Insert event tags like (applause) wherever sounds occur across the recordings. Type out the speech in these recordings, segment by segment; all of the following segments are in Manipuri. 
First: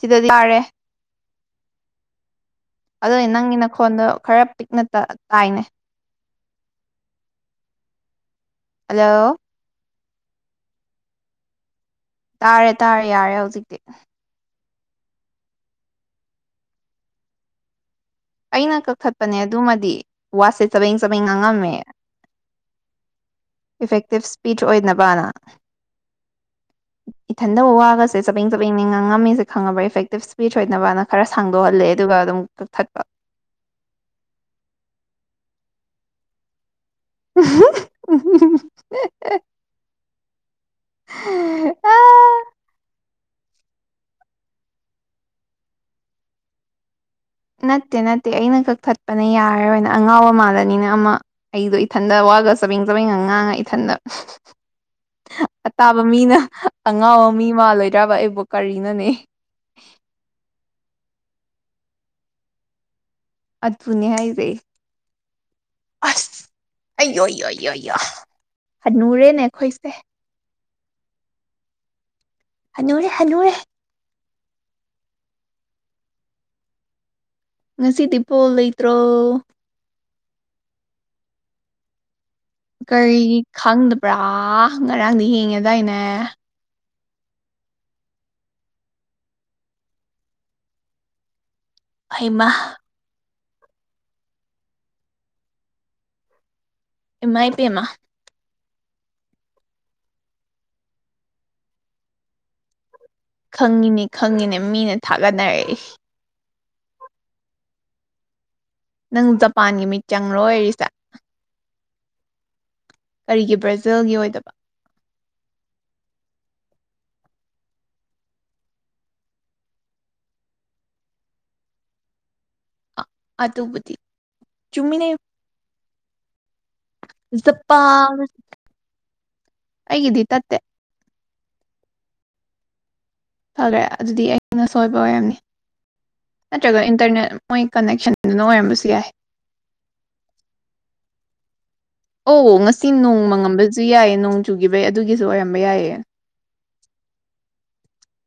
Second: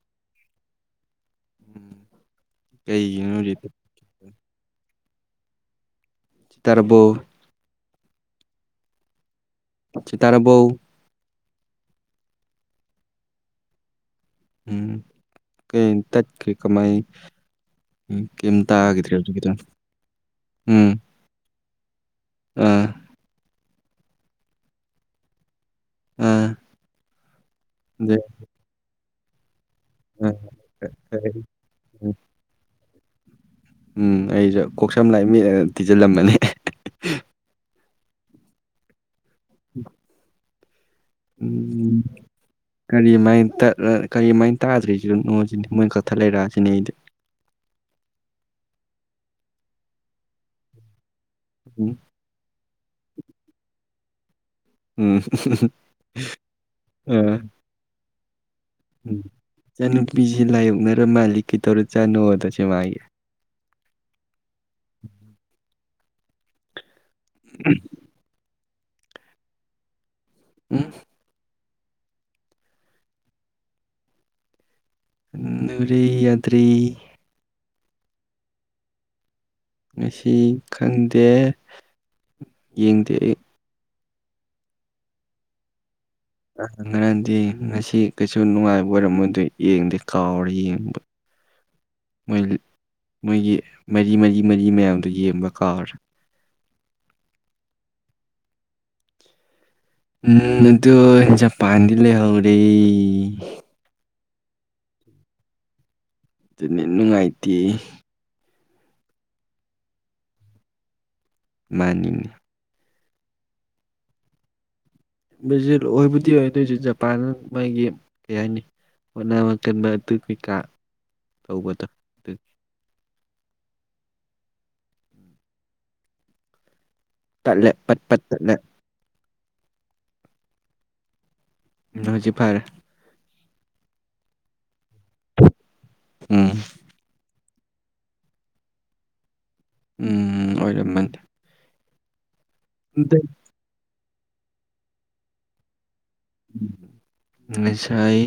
ꯁꯤꯗꯗꯤ ꯌꯥꯔꯦ ꯎꯝ ꯑꯗꯨꯗꯤ ꯀꯩꯒꯤꯅꯣ ꯅꯪꯒꯤ ꯍꯧꯖꯤꯛ ꯅꯈꯣꯟꯗꯣ ꯈꯔ ꯄꯤꯛꯅ ꯇ ꯇꯥꯏꯅꯦ ꯆ ꯇꯔꯕꯨꯣ ꯍꯜꯂꯣ ꯇꯔ ꯎ ꯇꯥꯔꯦ ꯇꯥꯔꯦ ꯌꯥꯔꯦ ꯍꯧꯖꯤꯛꯇꯤ ꯎꯝ ꯀꯩ ꯇꯠꯀꯤ ꯀꯃꯥꯏ ꯎꯝ ꯀꯩꯝ ꯑꯩꯅ ꯇꯥꯈꯤꯗ꯭ꯔꯦ ꯑꯗꯨ ꯀꯛꯊꯠꯄꯅꯦ ꯈꯤꯇꯪ ꯑꯗꯨꯃꯗꯤ ꯋꯥꯁꯦ ꯎꯝ ꯆꯕꯦꯡ ꯆꯕꯦꯡ ꯉꯥꯡꯉꯝꯃꯦ ꯑꯥ ꯏꯐꯦꯛꯇꯤꯞ ꯏꯁꯄꯤꯆ ꯑꯣꯏꯅꯕꯅ ꯑꯥ ꯏꯊꯟꯗꯕꯨ ꯋꯥꯒꯁꯦ ꯆꯄꯦꯡ ꯆꯄꯦꯡꯅꯦ ꯉꯥꯡꯉꯝꯃꯤꯁꯦ ꯈꯪꯉꯕ ꯏꯐꯦꯛꯇꯤꯞ ꯏꯁꯄꯤꯆ ꯑꯣꯏꯅꯕꯅ ꯈꯔ ꯁꯥꯡꯗꯣꯛꯍꯜꯂꯦ ꯑꯗꯨꯒ ꯑꯗꯨꯝ ꯀꯛꯊꯠꯄ ꯎꯝ ꯑꯩꯁꯨ ꯀꯣꯛꯁꯝ ꯂꯥꯏ ꯃꯤ ꯊꯤꯖꯤꯜꯂꯝꯃꯅꯤ (unintelligible) ꯎꯝ ꯎꯝ ꯀꯔꯤ ꯁꯨꯃꯥꯏꯅ ꯇꯠ ꯀꯔꯤꯃꯥꯏꯅ ꯇꯥꯗ꯭ꯔꯤꯁꯤꯅꯅꯣ ꯁꯤꯅꯤ ꯃꯣꯏꯅ ꯀꯛꯊꯠ ꯂꯩꯔꯛꯑꯁꯤꯅꯦ ꯑꯩꯗꯤ ꯅꯠꯇꯦ ꯅꯠꯇꯦ ꯑꯩꯅ ꯀꯛꯊꯠꯄꯅ ꯌꯥꯔꯣꯏꯅ ꯑꯉꯥꯎꯕ ꯃꯥꯜꯂꯅꯤꯅ ꯑꯃ ꯑꯩꯗꯣ ꯎꯝ ꯏꯊꯟꯗ ꯋꯥꯒ ꯆꯥꯕꯡ ꯆꯥꯕꯡꯒ ꯉꯥꯡꯉ ꯏꯊꯟꯗ ꯎꯝ ꯑꯇꯥꯕ ꯃꯤꯅ ꯑꯉꯥꯎꯕ ꯑꯥ ꯃꯤ ꯃꯥꯜꯂꯣꯏꯗ꯭ꯔꯕ ꯑꯩꯕꯨ ꯎꯝ ꯀꯔꯤꯅꯣꯅꯦ ꯏꯆꯥꯟꯅꯨꯄꯤꯁꯦ ꯂꯥꯏꯌꯣꯛꯅꯔ ꯃꯥꯜꯂꯤ ꯀꯩꯇꯧꯔ ꯆꯥꯅꯣꯗꯁꯦ ꯃꯥꯒꯤ ꯑꯗꯨꯅꯦ ꯍꯥꯏꯖꯩ ꯑꯁ ꯑꯣ ꯑꯣꯣꯣ ꯑꯅꯔꯦ ꯅꯈꯣꯏꯁꯦ ꯎꯝ ꯍꯅꯨꯔꯦ ꯍꯅꯨꯔꯦ ꯔꯤ ꯌꯥꯗ꯭ꯔꯤ ꯉꯁꯤꯗꯤ ꯄꯣ ꯂꯩꯇ꯭ꯔꯣ ꯃꯁꯤ ꯈꯪꯗꯦ ꯌꯦꯡꯗꯦ ꯀꯔꯤ ꯑꯩ ꯈꯪꯗꯕ꯭ꯔꯥ ꯉꯔꯥꯡꯗꯤ ꯌꯦꯡꯉꯦ ꯑꯗꯨꯗꯥꯋꯥꯏꯅꯦ ꯉꯔꯗꯤ ꯉꯁꯤ ꯀꯩꯁꯨ ꯅꯨꯡꯉꯥꯏꯕ ꯑꯣꯏꯔꯝꯃꯣꯏꯗ ꯌꯦꯡꯗꯦ ꯀꯥꯎꯔꯦ ꯌꯦꯡꯕ (unintelligible) ꯃꯣꯏ ꯍꯩꯃ ꯃꯣꯏꯒꯤ ꯃꯔꯤ ꯃꯔꯤ ꯃꯔꯤ ꯃꯌꯥꯝꯗꯨꯣ ꯌꯦꯡꯕ ꯀꯥꯔ ꯑꯦꯃꯥꯏ ꯄꯦ ꯃꯥ ꯎꯝꯗꯣ ꯄꯥꯟꯗꯗꯤ ꯂꯩ ꯍꯥꯥꯎꯔꯦ ꯈꯪꯉꯤꯅꯤ ꯈꯪꯉꯤꯅꯦ ꯃꯤꯅ ꯊꯥꯒꯠꯅꯔꯛꯏ ꯑꯗꯨꯅꯤ ꯅꯨꯡꯉꯥꯏꯇ ꯅꯪ ꯖꯄꯥꯟꯒꯤ ꯃꯤꯠ ꯆꯪꯪꯂꯣꯏ ꯑꯣꯏꯔꯤꯁꯦ ꯃꯥꯅꯤꯡꯏ ꯀꯔꯤꯒꯤ ꯕ꯭ꯔꯥꯖꯤꯜꯒꯤ ꯑꯣꯏꯗꯕ ꯚꯔꯖꯤꯂ ꯑꯣꯏꯕꯨꯗꯤ ꯑꯣꯏ ꯑꯗꯨꯣꯏꯁꯨ ꯖꯄꯥꯟ ꯃꯥꯒꯤ ꯀꯩ ꯍꯥꯏꯅꯤ ꯍꯣꯠꯅꯥꯃ ꯀꯟꯕ ꯑꯗꯨ ꯀꯩꯀꯥ ꯇꯧꯕꯗ ꯑꯗꯨ ꯑꯗꯨꯕꯨꯗꯤ ꯆꯨꯝꯃꯤꯅꯦ ꯇꯠꯂꯦ ꯄꯠ ꯖꯄꯥꯟ ꯄꯠ ꯇꯠꯂꯦ ꯑꯩꯒꯤꯗꯤ ꯇꯠꯇꯦ ꯑꯗꯣꯏꯗꯤ ꯐꯔꯑꯥ ꯐꯈ꯭ꯔꯦ ꯑꯗꯨꯗꯤ ꯑꯩꯅ ꯁꯣꯏꯕ ꯑꯣꯏꯔꯝꯅꯤ ꯎꯝ ꯅꯠꯇ꯭ꯔꯒ ꯏꯟꯇꯔꯅꯦꯠ ꯃꯣꯏ ꯀꯅꯦꯛꯁꯟꯗꯨꯅ ꯑꯣꯏꯔꯝꯕꯁꯨ ꯌꯥꯏ ꯎꯝ ꯑꯣꯏꯔꯝꯃꯅꯤ ꯑꯣ ꯉꯁꯤ ꯅꯣꯡ ꯃꯪꯉꯝꯕꯁꯨ ꯌꯥꯏꯌꯦ ꯅꯣꯡ ꯆꯨꯒꯤꯈꯤꯕꯩ ꯑꯗꯨꯒꯤꯁꯨ ꯑꯣꯏꯔꯝꯕ ꯌꯥꯏꯑ ꯉꯥꯁꯥꯏ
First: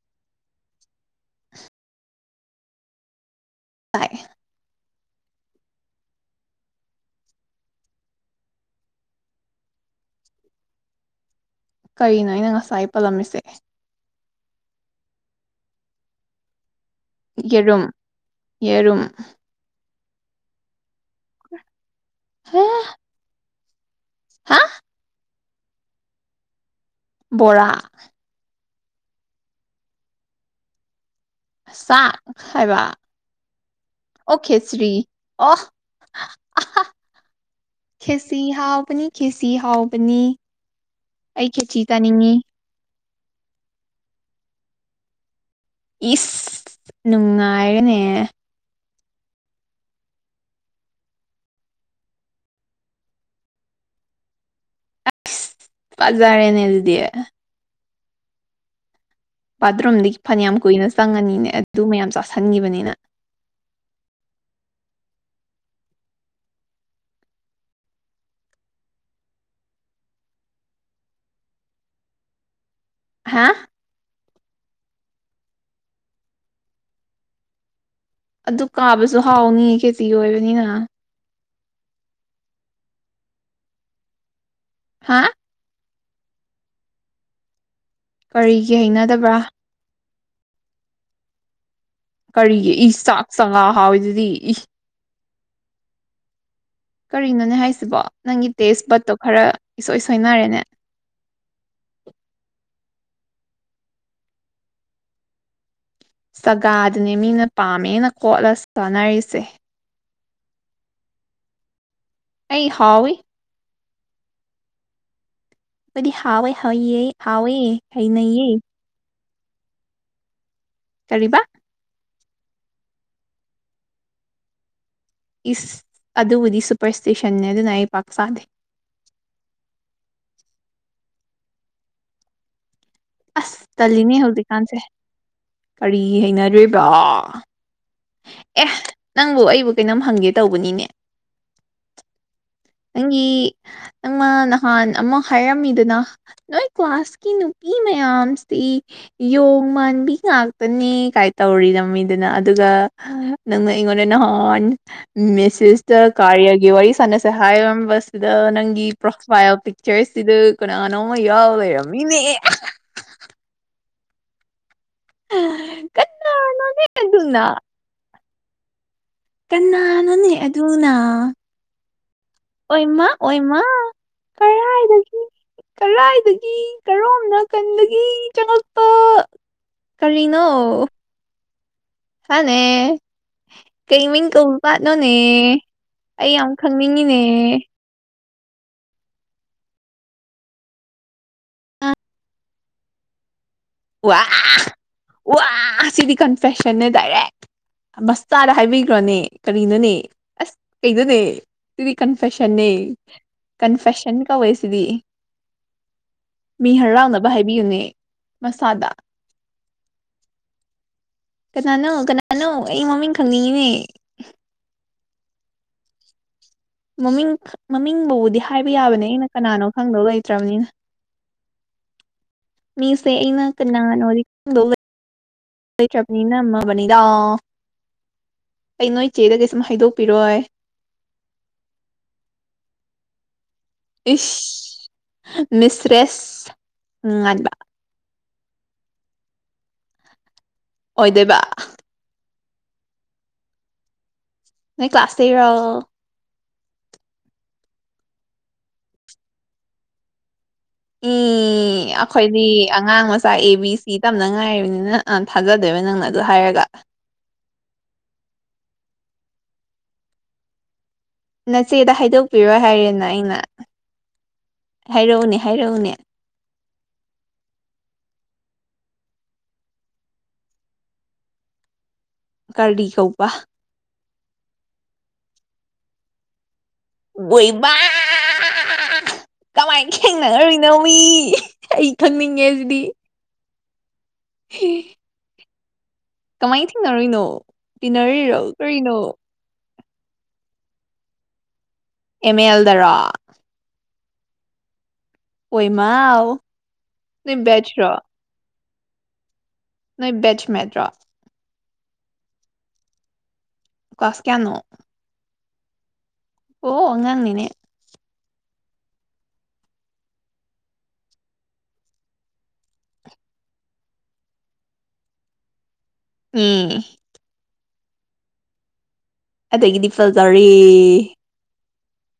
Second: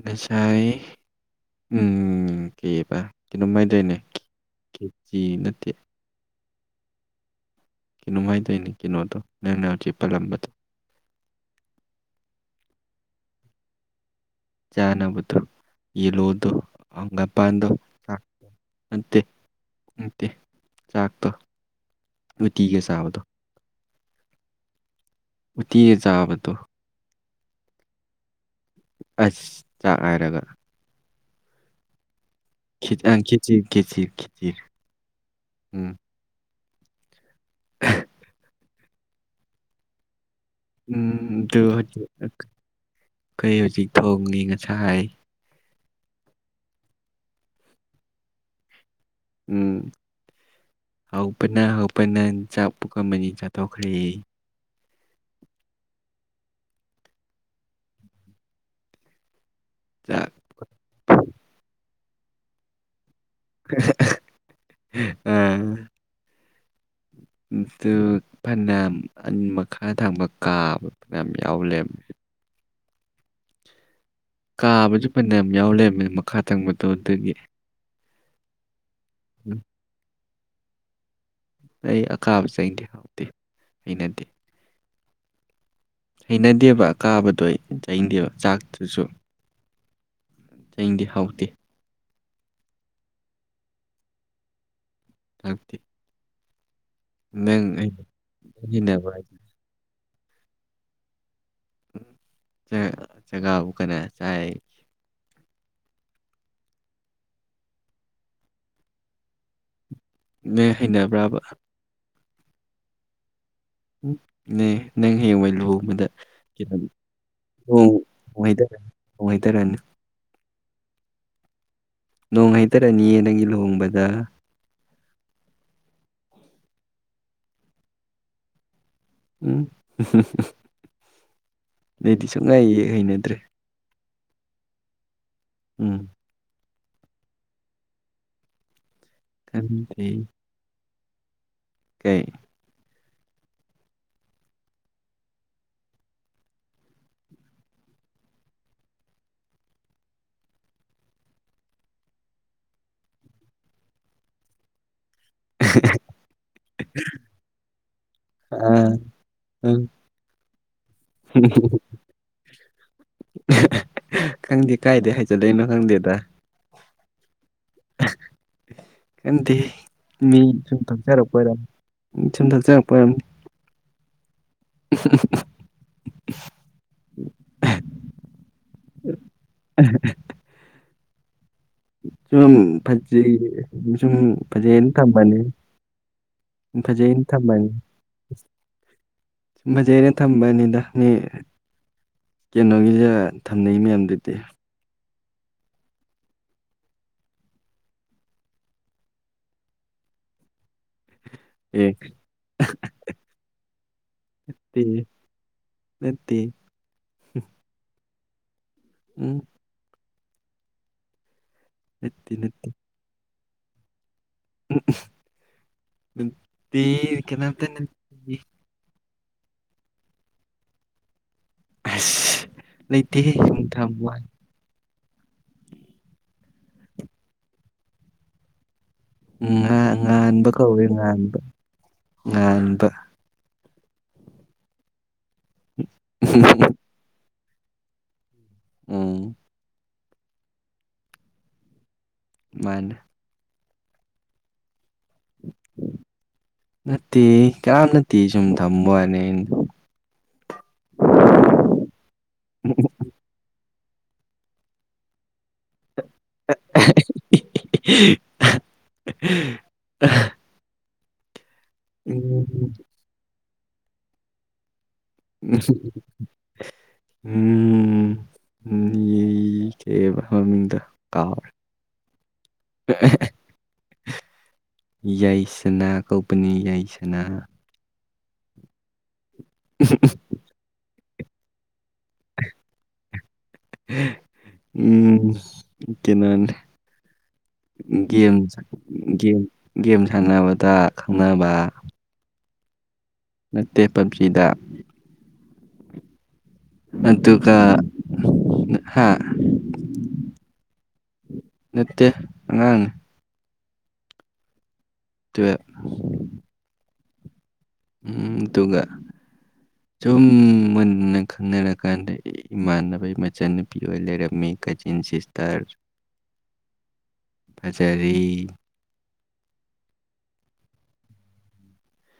ꯉꯁꯥꯏ ꯎꯝ ꯀꯩꯕꯥ ꯀꯩꯅꯣꯝꯍꯥꯢꯇꯥꯏꯅꯦ ꯇꯥꯏ ꯀꯦꯆ ꯅꯠꯇꯦ ꯅꯨꯡꯉꯥꯏꯗꯣꯏꯅꯤ ꯀꯩꯅꯣꯗꯣ ꯅꯪꯅ ꯆꯦꯞ ꯄꯜꯂꯝꯕꯗꯣ ꯀꯔꯤꯅꯣ ꯑꯩꯅ ꯉꯁꯥꯏ ꯄꯜꯂꯝꯃꯤꯁꯦ ꯆꯅꯥꯕꯗꯨ ꯌꯦꯂꯑꯣꯗꯨ ꯍꯪꯒꯥꯄꯥꯟꯗꯣ ꯌꯦꯔꯨꯝ ꯌꯦꯔꯨꯝ ꯅꯠꯇꯦ ꯅꯠꯇꯦ ꯆꯥꯛꯇꯣ ꯍꯦ ꯎꯇꯤꯒ ꯆꯥꯕꯗꯣ ꯍꯥ ꯎꯠꯇꯤꯒꯥ ꯆꯥꯕꯗꯣ ꯕꯣꯔꯥ ꯑꯁ ꯆꯥꯛ ꯍꯥꯏꯔꯒ ꯑꯁꯥ ꯍꯥꯏꯕ ꯈꯦꯆꯤ ꯈꯦꯆꯤ ꯈꯦꯆꯤ ꯑꯣꯀꯦ ꯁ꯭ꯔꯤ ꯑꯣ ꯎꯝ ꯑꯍꯥ ꯈꯦꯆꯤ ꯍꯥꯎꯕ ꯈꯦꯆꯤ ꯍꯥꯎꯅꯤ ꯎꯝ ꯑꯗꯨ ꯀꯩ ꯍꯧꯖꯤꯛ ꯊꯣꯡꯉꯤ ꯉꯁꯥꯏ ꯍꯥꯏ ꯏꯁ ꯅꯨꯡꯉꯥꯏꯔꯅꯦ ꯎꯝ ꯍꯧꯄꯅ ꯍꯧꯄꯅ ꯆꯥꯛ ꯄꯣꯛꯀꯝꯃꯅꯤ ꯆꯥꯊꯣꯛꯈ꯭ꯔꯦ ꯇꯥꯔꯦꯅꯂꯗꯤꯑꯦ ꯕꯥꯠꯔꯨꯝꯗꯒꯤ ꯆꯥꯛ ꯐꯅꯌꯥꯝ ꯀꯨꯏꯅ ꯆꯪꯉꯅꯤꯅꯦ ꯑꯗꯨ ꯃꯌꯥꯝ ꯆꯥꯁꯟꯈꯤꯕꯅꯤꯅ ꯎꯝ (unintelligible) ꯑꯗꯨ ꯐꯅꯌꯥꯝꯟ ꯃꯈꯥ ꯊꯪꯕ ꯀꯥꯕ ꯐꯅ ꯌꯥꯎꯂꯦꯕ (inaudible) (inaudible) ꯍꯥ ꯀꯥꯕꯁꯨ ꯐꯅꯌꯥꯝ ꯌꯥꯎ ꯂꯩꯕꯃꯤ ꯃꯈꯥ ꯇꯪꯕꯗꯣ ꯑꯗꯨꯗꯒꯤ ꯑꯗꯨ ꯀꯥꯕꯁꯨ ꯍꯥꯎꯅꯤ ꯀꯦꯖꯤ ꯑꯣꯏꯕꯅꯤꯅ ꯑꯩ ꯑꯀꯥꯕ ꯆꯩꯪꯗꯦ ꯍꯥꯎꯇꯦ ꯑꯩꯅꯗꯦ ꯍꯥꯥ ꯍꯩꯅꯗꯦꯕ ꯀꯥꯕꯗꯣ ꯑꯩ ꯆꯩꯅꯗꯦꯕ ꯀꯔꯤꯒꯤ ꯆꯥꯛꯇꯨꯁꯨ ꯍꯩꯅꯗꯕ꯭ꯔꯥ ꯆꯅꯤꯡꯗꯦ ꯍꯥꯎꯗꯦ ꯀꯔꯤꯒꯤ ꯆꯥꯛ ꯆꯀꯥ ꯍꯥꯎꯋꯏꯗꯨꯗꯤ ꯊꯥꯛꯇ ꯀꯔꯤꯅꯣꯅꯦ ꯍꯥꯏꯁꯤꯕꯣ ꯅꯪꯒꯤ ꯇꯦꯁ ꯍꯩꯅꯕ ꯕꯠꯇꯣ ꯈꯔ ꯏꯁꯁꯣꯏ ꯁꯣꯏꯅꯔꯦꯅꯦ ꯆꯒꯥꯎ ꯀ ꯆꯥꯏ ꯆꯒꯥꯗꯨꯅꯦ ꯃꯤꯅ ꯄꯥꯝꯃꯦꯅ ꯈꯣꯠꯂ ꯆꯥꯅꯔꯤꯁꯦ ꯅ ꯍꯩꯅꯕ꯭ꯔꯕ ꯑꯩ ꯍꯥꯎ ꯅꯪ ꯍ ꯋꯥ ꯂꯨꯍꯕꯗ ꯑꯩꯈꯣꯏꯗꯤ ꯍꯥꯎꯋꯦ ꯍꯥꯎꯌꯦ ꯍꯥꯎꯋꯦ ꯍꯩꯅꯩꯌꯦ ꯈꯤꯇꯪꯅꯨꯡꯉꯥꯏꯊꯔꯅꯤ ꯅꯨꯡꯉꯥꯏꯊꯔꯅꯤ ꯀꯔꯤꯕ ꯅꯣꯡ ꯍꯩꯇꯔꯅꯤꯌꯦ ꯅꯪꯒꯤ ꯂꯨꯍꯣꯡꯕꯗ ꯏꯁ ꯑꯗꯨꯕꯨꯗꯤ ꯁꯨꯄꯔꯁꯇꯦꯁꯟꯅꯦ ꯑꯗꯨꯅ ꯑꯩ ꯄꯥꯛ ꯆꯥꯗꯦ ꯎꯝ ꯂꯩꯗꯤ ꯁꯉꯥꯏꯌꯦ ꯑꯁ ꯇꯜꯂꯤꯅꯦ ꯍꯧꯖꯤꯛꯀꯥꯟꯁꯦ ꯎꯝ ꯀꯔꯤ ꯍꯩꯅꯗꯣꯏꯔꯤꯕ ꯑꯦ ꯅꯪꯕꯨ ꯑꯩꯕꯨ ꯀꯩꯅꯝ ꯈꯪꯗꯦ ꯍꯪꯒꯦ ꯇꯧꯕꯅꯤꯅꯦ ꯀꯩ ꯑꯩꯪꯤ ꯅꯪꯃ ꯅꯍꯥꯟ ꯑꯃ ꯍꯥꯏꯔꯝꯃꯤꯗꯅ ꯅꯣꯏ ꯀ꯭ꯂꯥꯁꯀꯤ ꯅꯨꯄꯤ ꯃꯌꯥꯝꯁꯤ ꯌꯣꯡ ꯃꯥꯟꯕꯤ ꯉꯥꯛꯇꯅꯦ ꯀꯥꯏ ꯇꯧꯔꯤꯗꯃꯤꯗꯅ ꯑꯗꯨꯒ ꯅꯪꯅ ꯅꯍꯥꯟ ꯃꯦꯁꯁꯇ ꯀꯌꯥꯒꯤ ꯋꯥꯔꯤ ꯁ ꯁ ꯁꯤꯗ ꯑꯥ ꯅꯪꯒꯤ ꯄ꯭ꯔꯣꯐꯥꯏꯜ ꯎꯝ ꯄꯤꯛꯆꯔꯁꯤꯗ ꯀꯅꯥꯅꯣ ꯑꯃ ꯌꯥꯎ ꯂꯩꯔꯝꯃꯤꯅꯦ ꯑ ꯈꯪꯗꯦ ꯀꯥꯏꯗꯦ ꯍꯥꯏꯖꯤꯠꯂꯛꯏꯅꯣ ꯈꯪꯗꯦꯗ ꯑꯗꯨ ꯑꯗꯨꯅ (unintelligible) ꯀꯅꯥꯅꯣꯅꯦ ꯃꯤ ꯁꯨꯝ ꯑꯗꯨꯅ ꯊꯛꯆꯔꯛꯄ ꯑꯣꯏꯔꯝ ꯁꯨꯝ ꯊꯛꯆꯔꯛꯄ ꯑꯣꯏꯃꯥ ꯑꯣꯏꯔꯝꯅꯤ ꯑꯣꯏꯃꯥ ꯀꯔꯥꯏꯗꯒꯤ ꯀꯔꯏꯗꯒꯤ ꯀꯔꯣꯝ ꯅꯥꯀꯟꯗꯒꯤ ꯆꯉꯛꯄ ꯀꯔꯤꯅꯣ ꯁꯨꯝ ꯍꯥꯅꯦ ꯐꯖꯩ ꯀꯩ ꯁꯨꯝ ꯃꯤꯡ ꯐꯖꯅ ꯀꯧꯕꯖꯥꯠꯅꯣꯅꯦ ꯊꯝꯕꯅꯦ ꯑꯩ ꯌꯥꯝ ꯏ ꯈꯪꯅꯤꯡꯉꯤꯅꯦ ꯐꯖꯩꯟ ꯊꯃꯅꯤ ꯃꯖꯦꯅ ꯊꯝꯕꯅꯤꯗꯅꯤ ꯀꯩꯅꯣꯒꯤꯁꯦ ꯊꯝꯅꯩ ꯋꯥ ꯃꯌꯥꯝꯗꯨꯗꯤ ꯋꯥ ꯁꯤꯗꯤ ꯀꯟꯐꯦꯁꯟꯅꯦ ꯇꯗꯥꯏꯔꯦ ꯃꯁꯇꯥꯥꯗ ꯍꯥꯏꯕꯤꯈ꯭ꯔꯣꯅꯦ ꯀꯔꯤꯅꯣꯅꯦ ꯑꯁ ꯀꯩꯗꯅꯦ ꯁꯤꯗꯤ ꯑꯦ ꯀꯟꯐꯦꯁꯟꯅꯤ ꯀꯟꯐꯦꯁꯟ ꯀꯧꯋꯦ ꯇꯦ ꯁꯤꯗꯤ ꯅꯠꯇꯦ ꯃꯤ ꯍꯔꯥꯎꯅꯕ ꯍꯥꯏꯕꯤꯌꯨꯅꯦ ꯁꯥꯗꯥ ꯎꯝ ꯀꯅꯥꯅꯣ ꯅꯠꯇꯦ ꯀꯅꯥꯅꯣ ꯅꯠꯇꯦ ꯑꯩ ꯃꯃꯤꯡ ꯈꯪꯅꯤꯡꯉꯤꯅꯦ ꯎ ꯃꯃꯤꯡ ꯃꯃꯤꯡꯕꯨꯕꯨꯗꯤ ꯍꯥꯏꯕ ꯌꯥꯕꯅꯦ ꯑꯩꯅ ꯀꯅꯥꯅꯣ ꯈꯪꯗꯧ ꯂꯩꯇ꯭ꯔꯕꯅꯤꯅ ꯑꯁ ꯃꯤꯁꯦ ꯂꯩꯇꯦꯍꯦ ꯉ ꯁꯨꯝ ꯊꯝꯕ ꯀꯅꯥꯅ ꯋꯥꯅꯤ ꯅꯤꯅ ꯃꯃ ꯃꯅꯤꯗꯥꯥ ꯉ ꯉꯥꯟꯕꯕ ꯀꯧꯋꯤ ꯉꯕ ꯉꯥꯟꯕꯕ ꯏ ꯃꯤꯁ꯭ꯔꯦꯁ ꯎ ꯉꯥꯟꯕꯥꯟꯕ ꯎꯝ ꯑꯣꯏꯗꯣꯏꯕ ꯃꯥꯅꯤ ꯅꯣꯏ ꯀ꯭ꯂꯥꯁꯇꯔ ꯅꯠꯇꯦ ꯀꯝ ꯅꯠꯇꯦ ꯁꯨꯝ ꯊꯝꯕ ꯍꯥꯏꯅꯦ ꯑꯩꯅ ꯎꯝ ꯑꯩꯈꯣꯏꯗꯤ ꯑꯉꯥꯡ ꯃꯆꯥ ꯑꯦ ꯕꯤ ꯁꯤ ꯇꯝꯅꯉꯥꯏꯔꯤꯕꯅꯤꯅ ꯊꯥꯖꯗꯣꯏꯕ ꯅꯪꯅ ꯑꯗꯨ ꯍꯥꯏꯔꯒ (inaudible) ꯅꯆꯦꯗ ꯍꯥꯏꯗꯣꯛꯄꯤꯔꯣ ꯍꯥꯏꯔꯦꯅ ꯑꯩꯅ ꯍꯥꯏꯔꯛꯎꯅꯦ ꯍꯥꯏꯔꯛꯎꯅꯦ ꯎꯝ ꯎꯝ ꯌꯦ ꯀꯦꯕ ꯃꯃꯤꯡꯗ ꯀꯥꯔ ꯀꯔꯗꯤ ꯀꯧꯕꯧꯕ ꯌꯥꯏꯁꯅꯥ ꯀꯧꯕꯧꯄꯅꯤ ꯌꯥꯏ ꯑꯣꯏꯕ ꯀꯃꯥꯏꯅ ꯈꯦꯡꯅꯉꯔꯨꯔꯤꯅꯣ ꯃꯤ ꯑꯩ ꯈꯪꯅꯤꯡꯉꯦꯁꯤꯗꯤ ꯎꯝ ꯀꯅꯥꯅꯦ ꯀꯃꯥꯏꯅ ꯊꯦꯡꯅꯔꯨꯏꯅꯣ ꯒꯦꯝ ꯇꯤꯟꯅꯔꯤꯔꯣ ꯀꯔꯤꯅꯣ ꯒꯦꯝ ꯒꯦꯝ ꯁꯥꯟꯅꯕꯗ ꯈꯪꯅꯕ ꯃꯦꯜꯗꯔꯥ ꯅꯠꯇꯦ ꯄꯞꯖꯤꯗ ꯑꯣꯏꯃꯎ ꯇꯨ ꯀ ꯍꯥꯥ ꯅ ꯕꯆ ꯃꯦꯠꯇ꯭ꯔꯣ ꯅꯠꯇꯦ ꯑꯉꯥꯡꯅꯤ ꯀꯥꯁ ꯀꯌꯥꯅꯣ ꯇꯨꯋꯞ ꯑꯣ ꯑꯉꯥꯡꯅꯤꯅꯦ ꯎꯝ ꯇꯒ ꯁꯨꯝ ꯃꯨꯟꯅ ꯈꯪꯅꯔꯀꯥꯟꯗ ꯏꯃꯥꯟꯅꯕꯒꯤ ꯃꯆꯟꯅꯨꯄꯤ ꯑꯣꯏ ꯂꯩꯔꯝꯃꯤ ꯀꯆꯤꯟ ꯁꯤꯁꯇꯔ ꯎꯝ ꯄꯆꯔꯤ ꯑꯗꯒꯤꯗꯤ ꯐꯖꯔꯦ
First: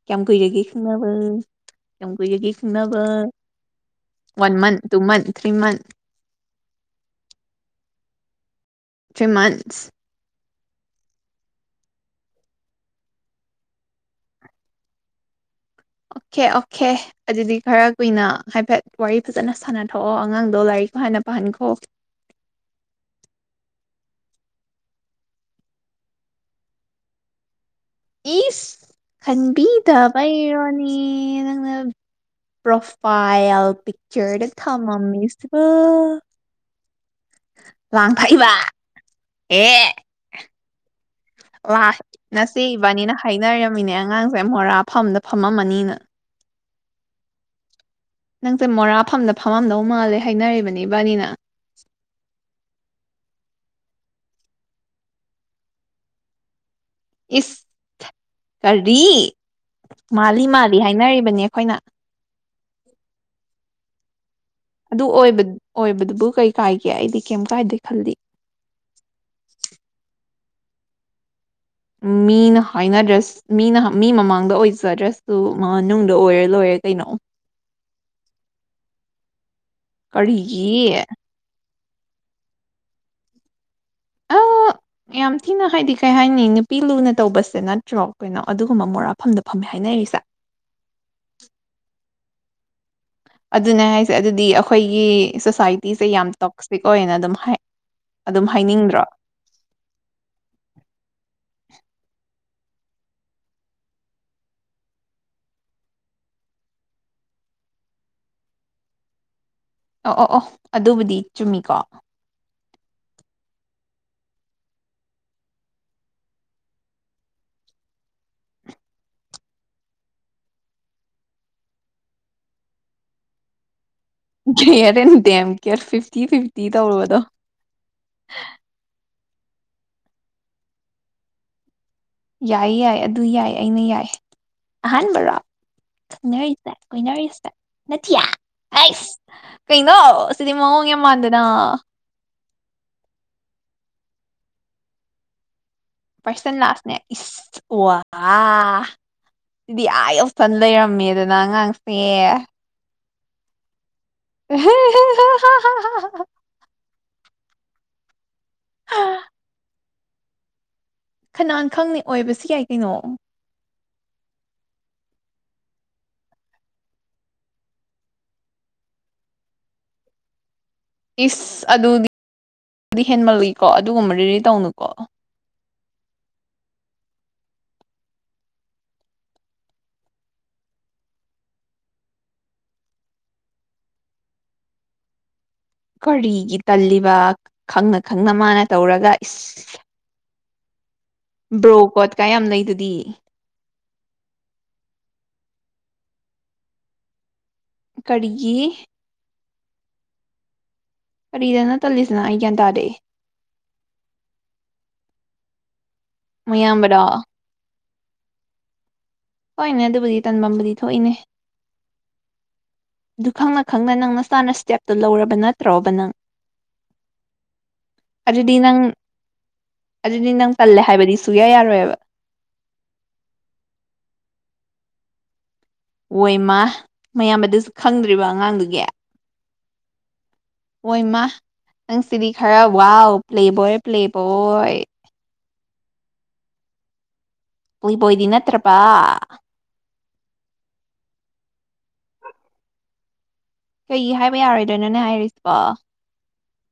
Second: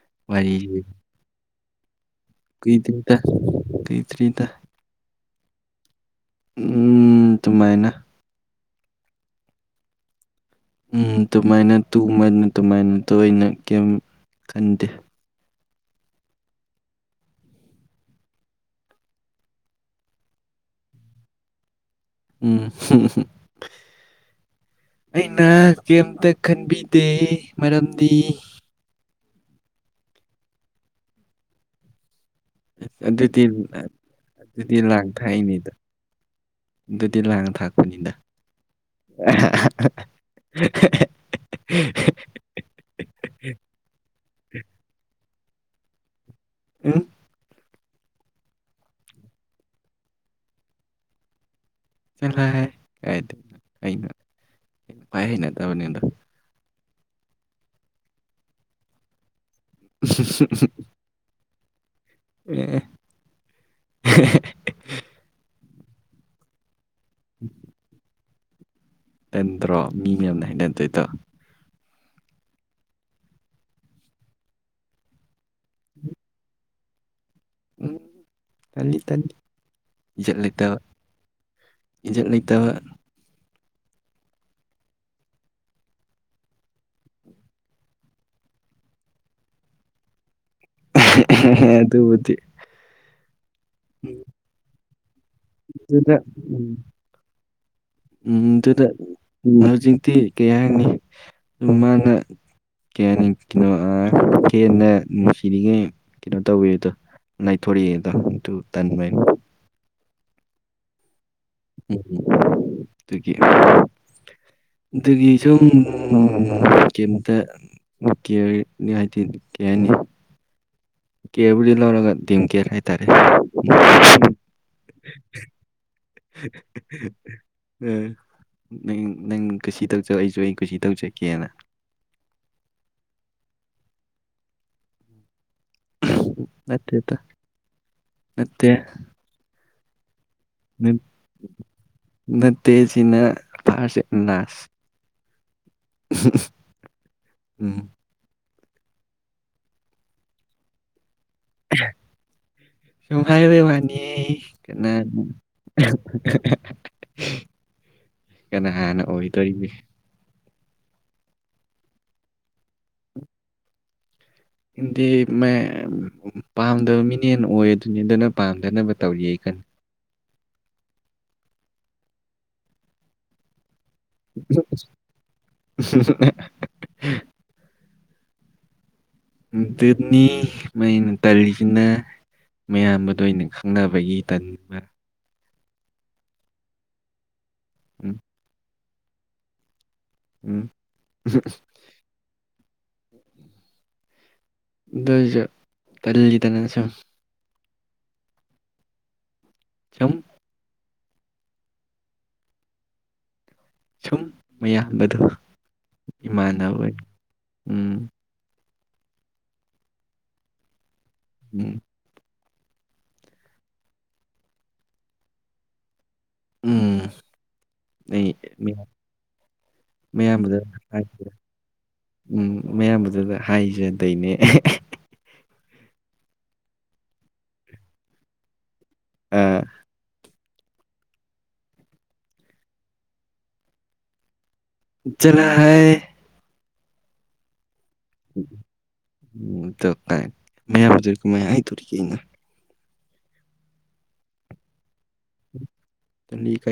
ꯀꯌꯥꯝ ꯀꯨꯏꯔꯒꯦ ꯋꯥꯔꯤꯁꯦ ꯈꯪꯅꯕ ꯀ ꯀꯨꯏꯔꯒꯦ ꯈꯪꯅꯕ ꯀꯨꯏꯗ꯭ꯔꯤꯗ ꯀꯨꯏꯗ꯭ꯔꯤꯗ one month two month three month ꯎꯝ ꯇꯨꯃꯥꯏꯅ ꯃꯟꯁ ꯎ ꯑꯗꯨꯃꯥꯏꯅ ꯇꯨꯃꯅ ꯑꯗꯨꯃꯥꯏꯅ ꯇꯣꯏꯅ ꯀꯔꯤꯝ ꯈꯟꯗꯦ (inaudible) ꯑꯣꯀꯦ ꯑꯣꯀꯦ ꯑꯗꯨꯗꯤ ꯈꯔ ꯀꯨꯏꯅ ꯍꯥꯏꯐꯦꯠ ꯋꯥꯔꯤ ꯐꯖꯅ ꯁꯥꯟꯅꯊꯣꯛꯑꯣ ꯑꯉꯥꯡꯗꯣ ꯂꯥꯏꯔꯤꯛꯀꯣ ꯍꯥꯟꯅ ꯄꯥꯝ ꯊꯈꯣ ꯎꯝ ꯑꯩꯅ ꯀꯩꯇ ꯈꯟꯕꯤꯗꯦ ꯃꯔꯝꯗꯤ ꯏꯁ ꯈꯟꯕꯤꯗꯕꯩꯔꯣꯅꯦ ꯅꯪꯅ ꯑꯗꯨꯗꯤ ꯄ꯭ꯔꯣꯐꯥꯏꯜ ꯄꯤꯛꯆꯔ ꯑꯗꯨꯗꯤ ꯂꯥꯡ ꯊꯃꯝꯁꯤꯕ ꯊꯥꯛꯏꯅꯤꯗ ꯑꯗꯨꯗꯤ ꯂꯥꯡ ꯊꯥꯛꯄꯅꯤꯗ ꯋꯥꯍ ꯉꯁꯤ ꯏꯕꯥꯅꯤꯅ ꯍꯥꯏꯅꯔꯝꯃꯤꯅꯦ ꯑꯉꯥꯡꯁꯦ ꯃꯣꯔꯥ ꯐꯝꯗ ꯐꯝꯃꯝꯃꯅꯤꯅ ꯑ ꯅꯪꯁꯦ ꯃꯣꯔꯥꯐꯝꯗ ꯐꯝꯃꯝꯗꯧ ꯃꯥꯜꯂꯦ ꯍꯥꯏꯅꯔꯤꯕꯅꯦ ꯏꯕꯥꯅꯤꯅ ꯐꯩꯅ ꯈ ꯍꯩꯅꯗꯕꯅꯤ ꯑꯗꯣ ꯏꯁ ꯀꯔꯤ ꯃꯥꯜꯂꯤ ꯃꯥꯜꯂꯤ ꯍꯥꯏꯅꯔꯤꯕꯅꯦ ꯑꯩꯈꯣꯏꯅ ꯎ ꯑꯗꯨ ꯑꯣꯏꯕ ꯑꯣꯏꯕꯗꯨꯕꯨ ꯀꯩ ꯀꯥꯏꯒꯦ ꯑꯩꯗꯤ ꯀꯩ ꯀꯥꯏꯗꯦ ꯈꯜꯂꯤ ꯅ ꯅꯠꯇ꯭ꯔꯣ ꯃꯤ ꯃꯌꯥꯝꯅ ꯍꯥꯏꯩꯅꯗꯦꯗ ꯃꯤꯅ ꯍꯥꯏꯅꯗ꯭ꯔꯦꯁ ꯃꯤꯅ ꯃꯤ ꯃꯃꯥꯡꯗ ꯑꯣꯏꯖꯗ꯭ꯔꯦ ꯑ ꯃꯥ ꯅꯨꯡꯗ ꯑꯣꯏꯔꯦ ꯂꯣꯏꯔꯦ ꯀꯩꯅꯣ ꯎꯝ ꯇꯅꯤ ꯇꯅꯤ ꯀꯔꯤ ꯏꯖꯠ ꯂꯩꯇꯕ ꯑ (unintelligible) ꯌꯥꯝ ꯊꯤꯅ ꯍꯥꯏꯗꯤ ꯀꯩ ꯍꯥꯏꯅꯤ ꯅꯨꯄꯤ ꯂꯨꯅ ꯇꯧꯕꯁꯦ ꯅꯠꯇ꯭ꯔꯣ ꯀꯩꯅꯣ ꯑꯗꯨꯒꯨꯝꯕ ꯃꯣꯔꯥꯐꯝꯗ ꯐꯝꯃꯦ ꯍꯥꯏꯅꯤ ꯁ ꯑꯗꯨꯕꯨꯗꯤ ꯑꯗꯨꯅꯦ ꯍꯥꯏꯁꯦ ꯑꯗꯨꯗꯤ ꯑꯩꯈꯣꯏꯒꯤ ꯁꯣꯁꯥꯏꯇꯤꯁꯦ ꯑꯗꯨꯅ ꯌꯥꯝ ꯇꯣꯛꯁꯤꯛ ꯑꯣꯏꯌꯦꯅ ꯑꯗꯨꯝ ꯍꯥꯏ ꯎꯝ ꯑꯗꯨꯝ ꯑꯗꯨꯗ ꯍꯥꯏꯅꯤꯡꯗ꯭ꯔꯣ ꯍꯧꯖꯤꯛꯇꯤ ꯀꯩ ꯍꯥꯏꯅꯤ ꯃꯥꯅ ꯀꯩ ꯍꯥꯏꯅꯤ ꯀꯩꯅꯣ ꯍꯦꯟꯅ ꯅꯨꯡꯁꯤꯔꯤꯉꯩ ꯀꯩꯅꯣ ꯇꯧꯕꯤꯦꯗꯣ ꯂꯩꯊꯣꯔꯤꯑꯗ ꯇꯟ ꯑꯣ ꯑꯣ ꯑꯣ ꯑꯗꯨꯕꯨꯗꯤ ꯆꯨꯝꯃꯤꯀꯣ ꯇꯒꯤ ꯑꯗꯨꯒꯤ ꯁꯣꯨꯝ ꯀꯩꯝꯇ ꯀꯦꯅꯤ ꯍꯥꯏꯗꯤ ꯀꯅꯤ ꯀꯦꯕꯂꯔꯒ ꯗꯤꯝ ꯀꯦꯔ ꯍꯥꯏꯥꯏꯇꯔꯦ ꯔꯦ ꯗꯦꯝ ꯀꯦꯔ ꯐꯤꯐꯇꯤ ꯐꯤꯐꯇꯤ ꯇꯧꯔꯨꯕꯗꯣ ꯅꯪ ꯅꯪ ꯀꯁꯤ ꯊꯛꯆꯂꯛꯏꯁꯨ ꯑꯩ ꯀꯁꯤ ꯊꯛꯆꯀꯦꯅ ꯌꯥꯏ ꯌꯥꯏ ꯑꯗꯨ ꯌꯥꯏ ꯑꯩꯅ ꯌꯥꯏ ꯑꯍꯥꯟꯕꯔꯣ ꯀꯅꯁ ꯅꯠꯇꯦ ꯀꯣꯏꯅꯔꯤꯁ ꯅꯌꯥꯁ ꯅꯠꯇꯦ ꯀꯩꯅꯩꯅꯣ ꯁꯤꯗꯤꯃ ꯌꯦꯃꯥꯟꯗꯅ ꯇꯦꯁꯤꯅ ꯐꯥꯔꯁ ꯅꯁ ꯄꯔꯁꯟ ꯂꯥꯁꯅꯦ ꯏ ꯎꯝ ꯋꯥ ꯁꯤꯗꯤ ꯑꯥ ꯌꯧꯁꯟ ꯂꯩꯔꯝꯃꯦꯗꯅ ꯑꯉꯥꯡꯁꯦ ꯁꯨꯝ ꯍꯥꯏꯕꯕꯥꯅꯤ ꯀꯅꯥ ꯀꯩꯅꯣ ꯍꯥꯟꯅ ꯑꯣꯏꯗꯣꯔꯤꯕ ꯈꯅꯥꯟ ꯈꯪꯉ ꯑꯣꯏꯕꯁꯤ ꯌꯥꯏ ꯀꯩꯅꯣ ꯗꯤ ꯄꯥꯝꯗꯕ ꯃꯤꯅꯦꯅ ꯑꯣꯏ ꯑꯗꯨꯅꯤ ꯑꯗꯨꯅ ꯄꯥꯝꯗꯅꯕ ꯇꯧꯔꯤꯌꯦ ꯑꯩꯀꯣ ꯎ ꯏꯁ ꯑꯗꯨꯗꯤꯗꯤ ꯍꯦꯟꯃꯜꯜꯂꯤꯀꯣ ꯑꯗꯨꯒꯨꯝꯕ ꯔꯦꯗꯤ ꯇꯧꯅꯨꯀꯣ ꯎ ꯇꯅꯤ ꯃꯥꯏꯩꯅ ꯇꯂꯤꯅ ꯃꯌꯥꯝꯕꯗ ꯑ ꯑꯣꯏꯅ ꯈꯪꯅꯕꯒꯤ ꯇꯟꯕ ꯀꯔꯤꯒꯤ ꯇꯜꯂꯤꯕ ꯈꯪꯅ ꯎꯝ ꯈꯪꯅ ꯃꯥꯅ ꯇꯧꯔꯒ ꯎꯝ ꯕ꯭ꯔꯣ ꯀꯣꯠ ꯀꯌꯥꯝ ꯂꯩꯗꯨꯗꯤ ꯁꯨ ꯇꯗꯅ ꯁꯨꯝ ꯀꯔꯤꯒꯤ ꯆꯨꯝ ꯀꯔꯤꯗꯅ ꯇꯜꯂꯤ ꯁꯅꯥꯏ ꯀ ꯇꯗꯦ ꯁꯨꯝ ꯃꯌꯥꯝꯕꯗꯣ ꯏꯃꯥꯟꯅꯕ ꯃꯌꯥꯝꯕꯔꯣ ꯎꯝ ꯍꯣꯏꯅꯦ ꯑꯗꯨꯕꯨꯗꯤ ꯇꯥꯟꯐꯝꯕꯨꯗꯤ ꯊꯣꯛꯏꯅꯦ ꯎꯝ ꯑꯗꯨ ꯈꯪꯅ ꯈꯪꯅ ꯅꯪ ꯅ ꯆꯥꯅ ꯏꯁꯇꯦꯞꯇꯨ ꯂꯧꯔꯕ ꯅꯠꯇ꯭ꯔꯣꯕ ꯅꯪ ꯎꯝ ꯑꯗꯨꯗꯤ ꯅꯪ ꯑꯗꯨꯗꯤ ꯅꯪ ꯃꯌꯥꯝꯗ ꯇꯜꯂꯦ ꯍꯥꯏꯕꯗꯤ ꯁꯨꯌꯥ ꯌꯥꯔꯣꯏꯕ ꯎꯝ ꯃꯌꯥꯝꯕꯗꯨꯗ ꯍꯥꯏꯖꯅꯤ ꯑꯗꯩꯅꯦ ꯑꯣꯏꯃ ꯃꯌꯥꯝꯕ ꯑꯗꯨꯁꯨ ꯈꯪꯗ꯭ꯔꯤꯕ ꯑꯉꯥꯡꯗꯨꯒꯤ ꯎꯝ ꯍꯣꯏ ꯏꯃ ꯅꯪꯁꯤꯗꯤ ꯈꯔ ꯋꯥꯎ ꯄ꯭ꯂꯦꯕꯣꯏ ꯄ꯭ꯂꯦꯕꯣꯏ ꯆꯅ ꯍꯥꯏ ꯄꯨꯏ ꯄꯣꯏꯗꯤ ꯅꯠꯇ꯭ꯔꯄꯥ ꯇ ꯃꯌꯥꯝꯕꯨꯖ ꯃ ꯍꯥꯏ ꯇꯣꯔꯤꯒꯦꯩꯅ ꯀꯩ ꯍꯥꯏꯕ ꯌꯥꯔꯣꯏꯗꯣꯏꯅꯣꯅꯦ ꯍꯥꯏꯔꯤꯁꯤꯕꯣ ꯇ ꯅ ꯀ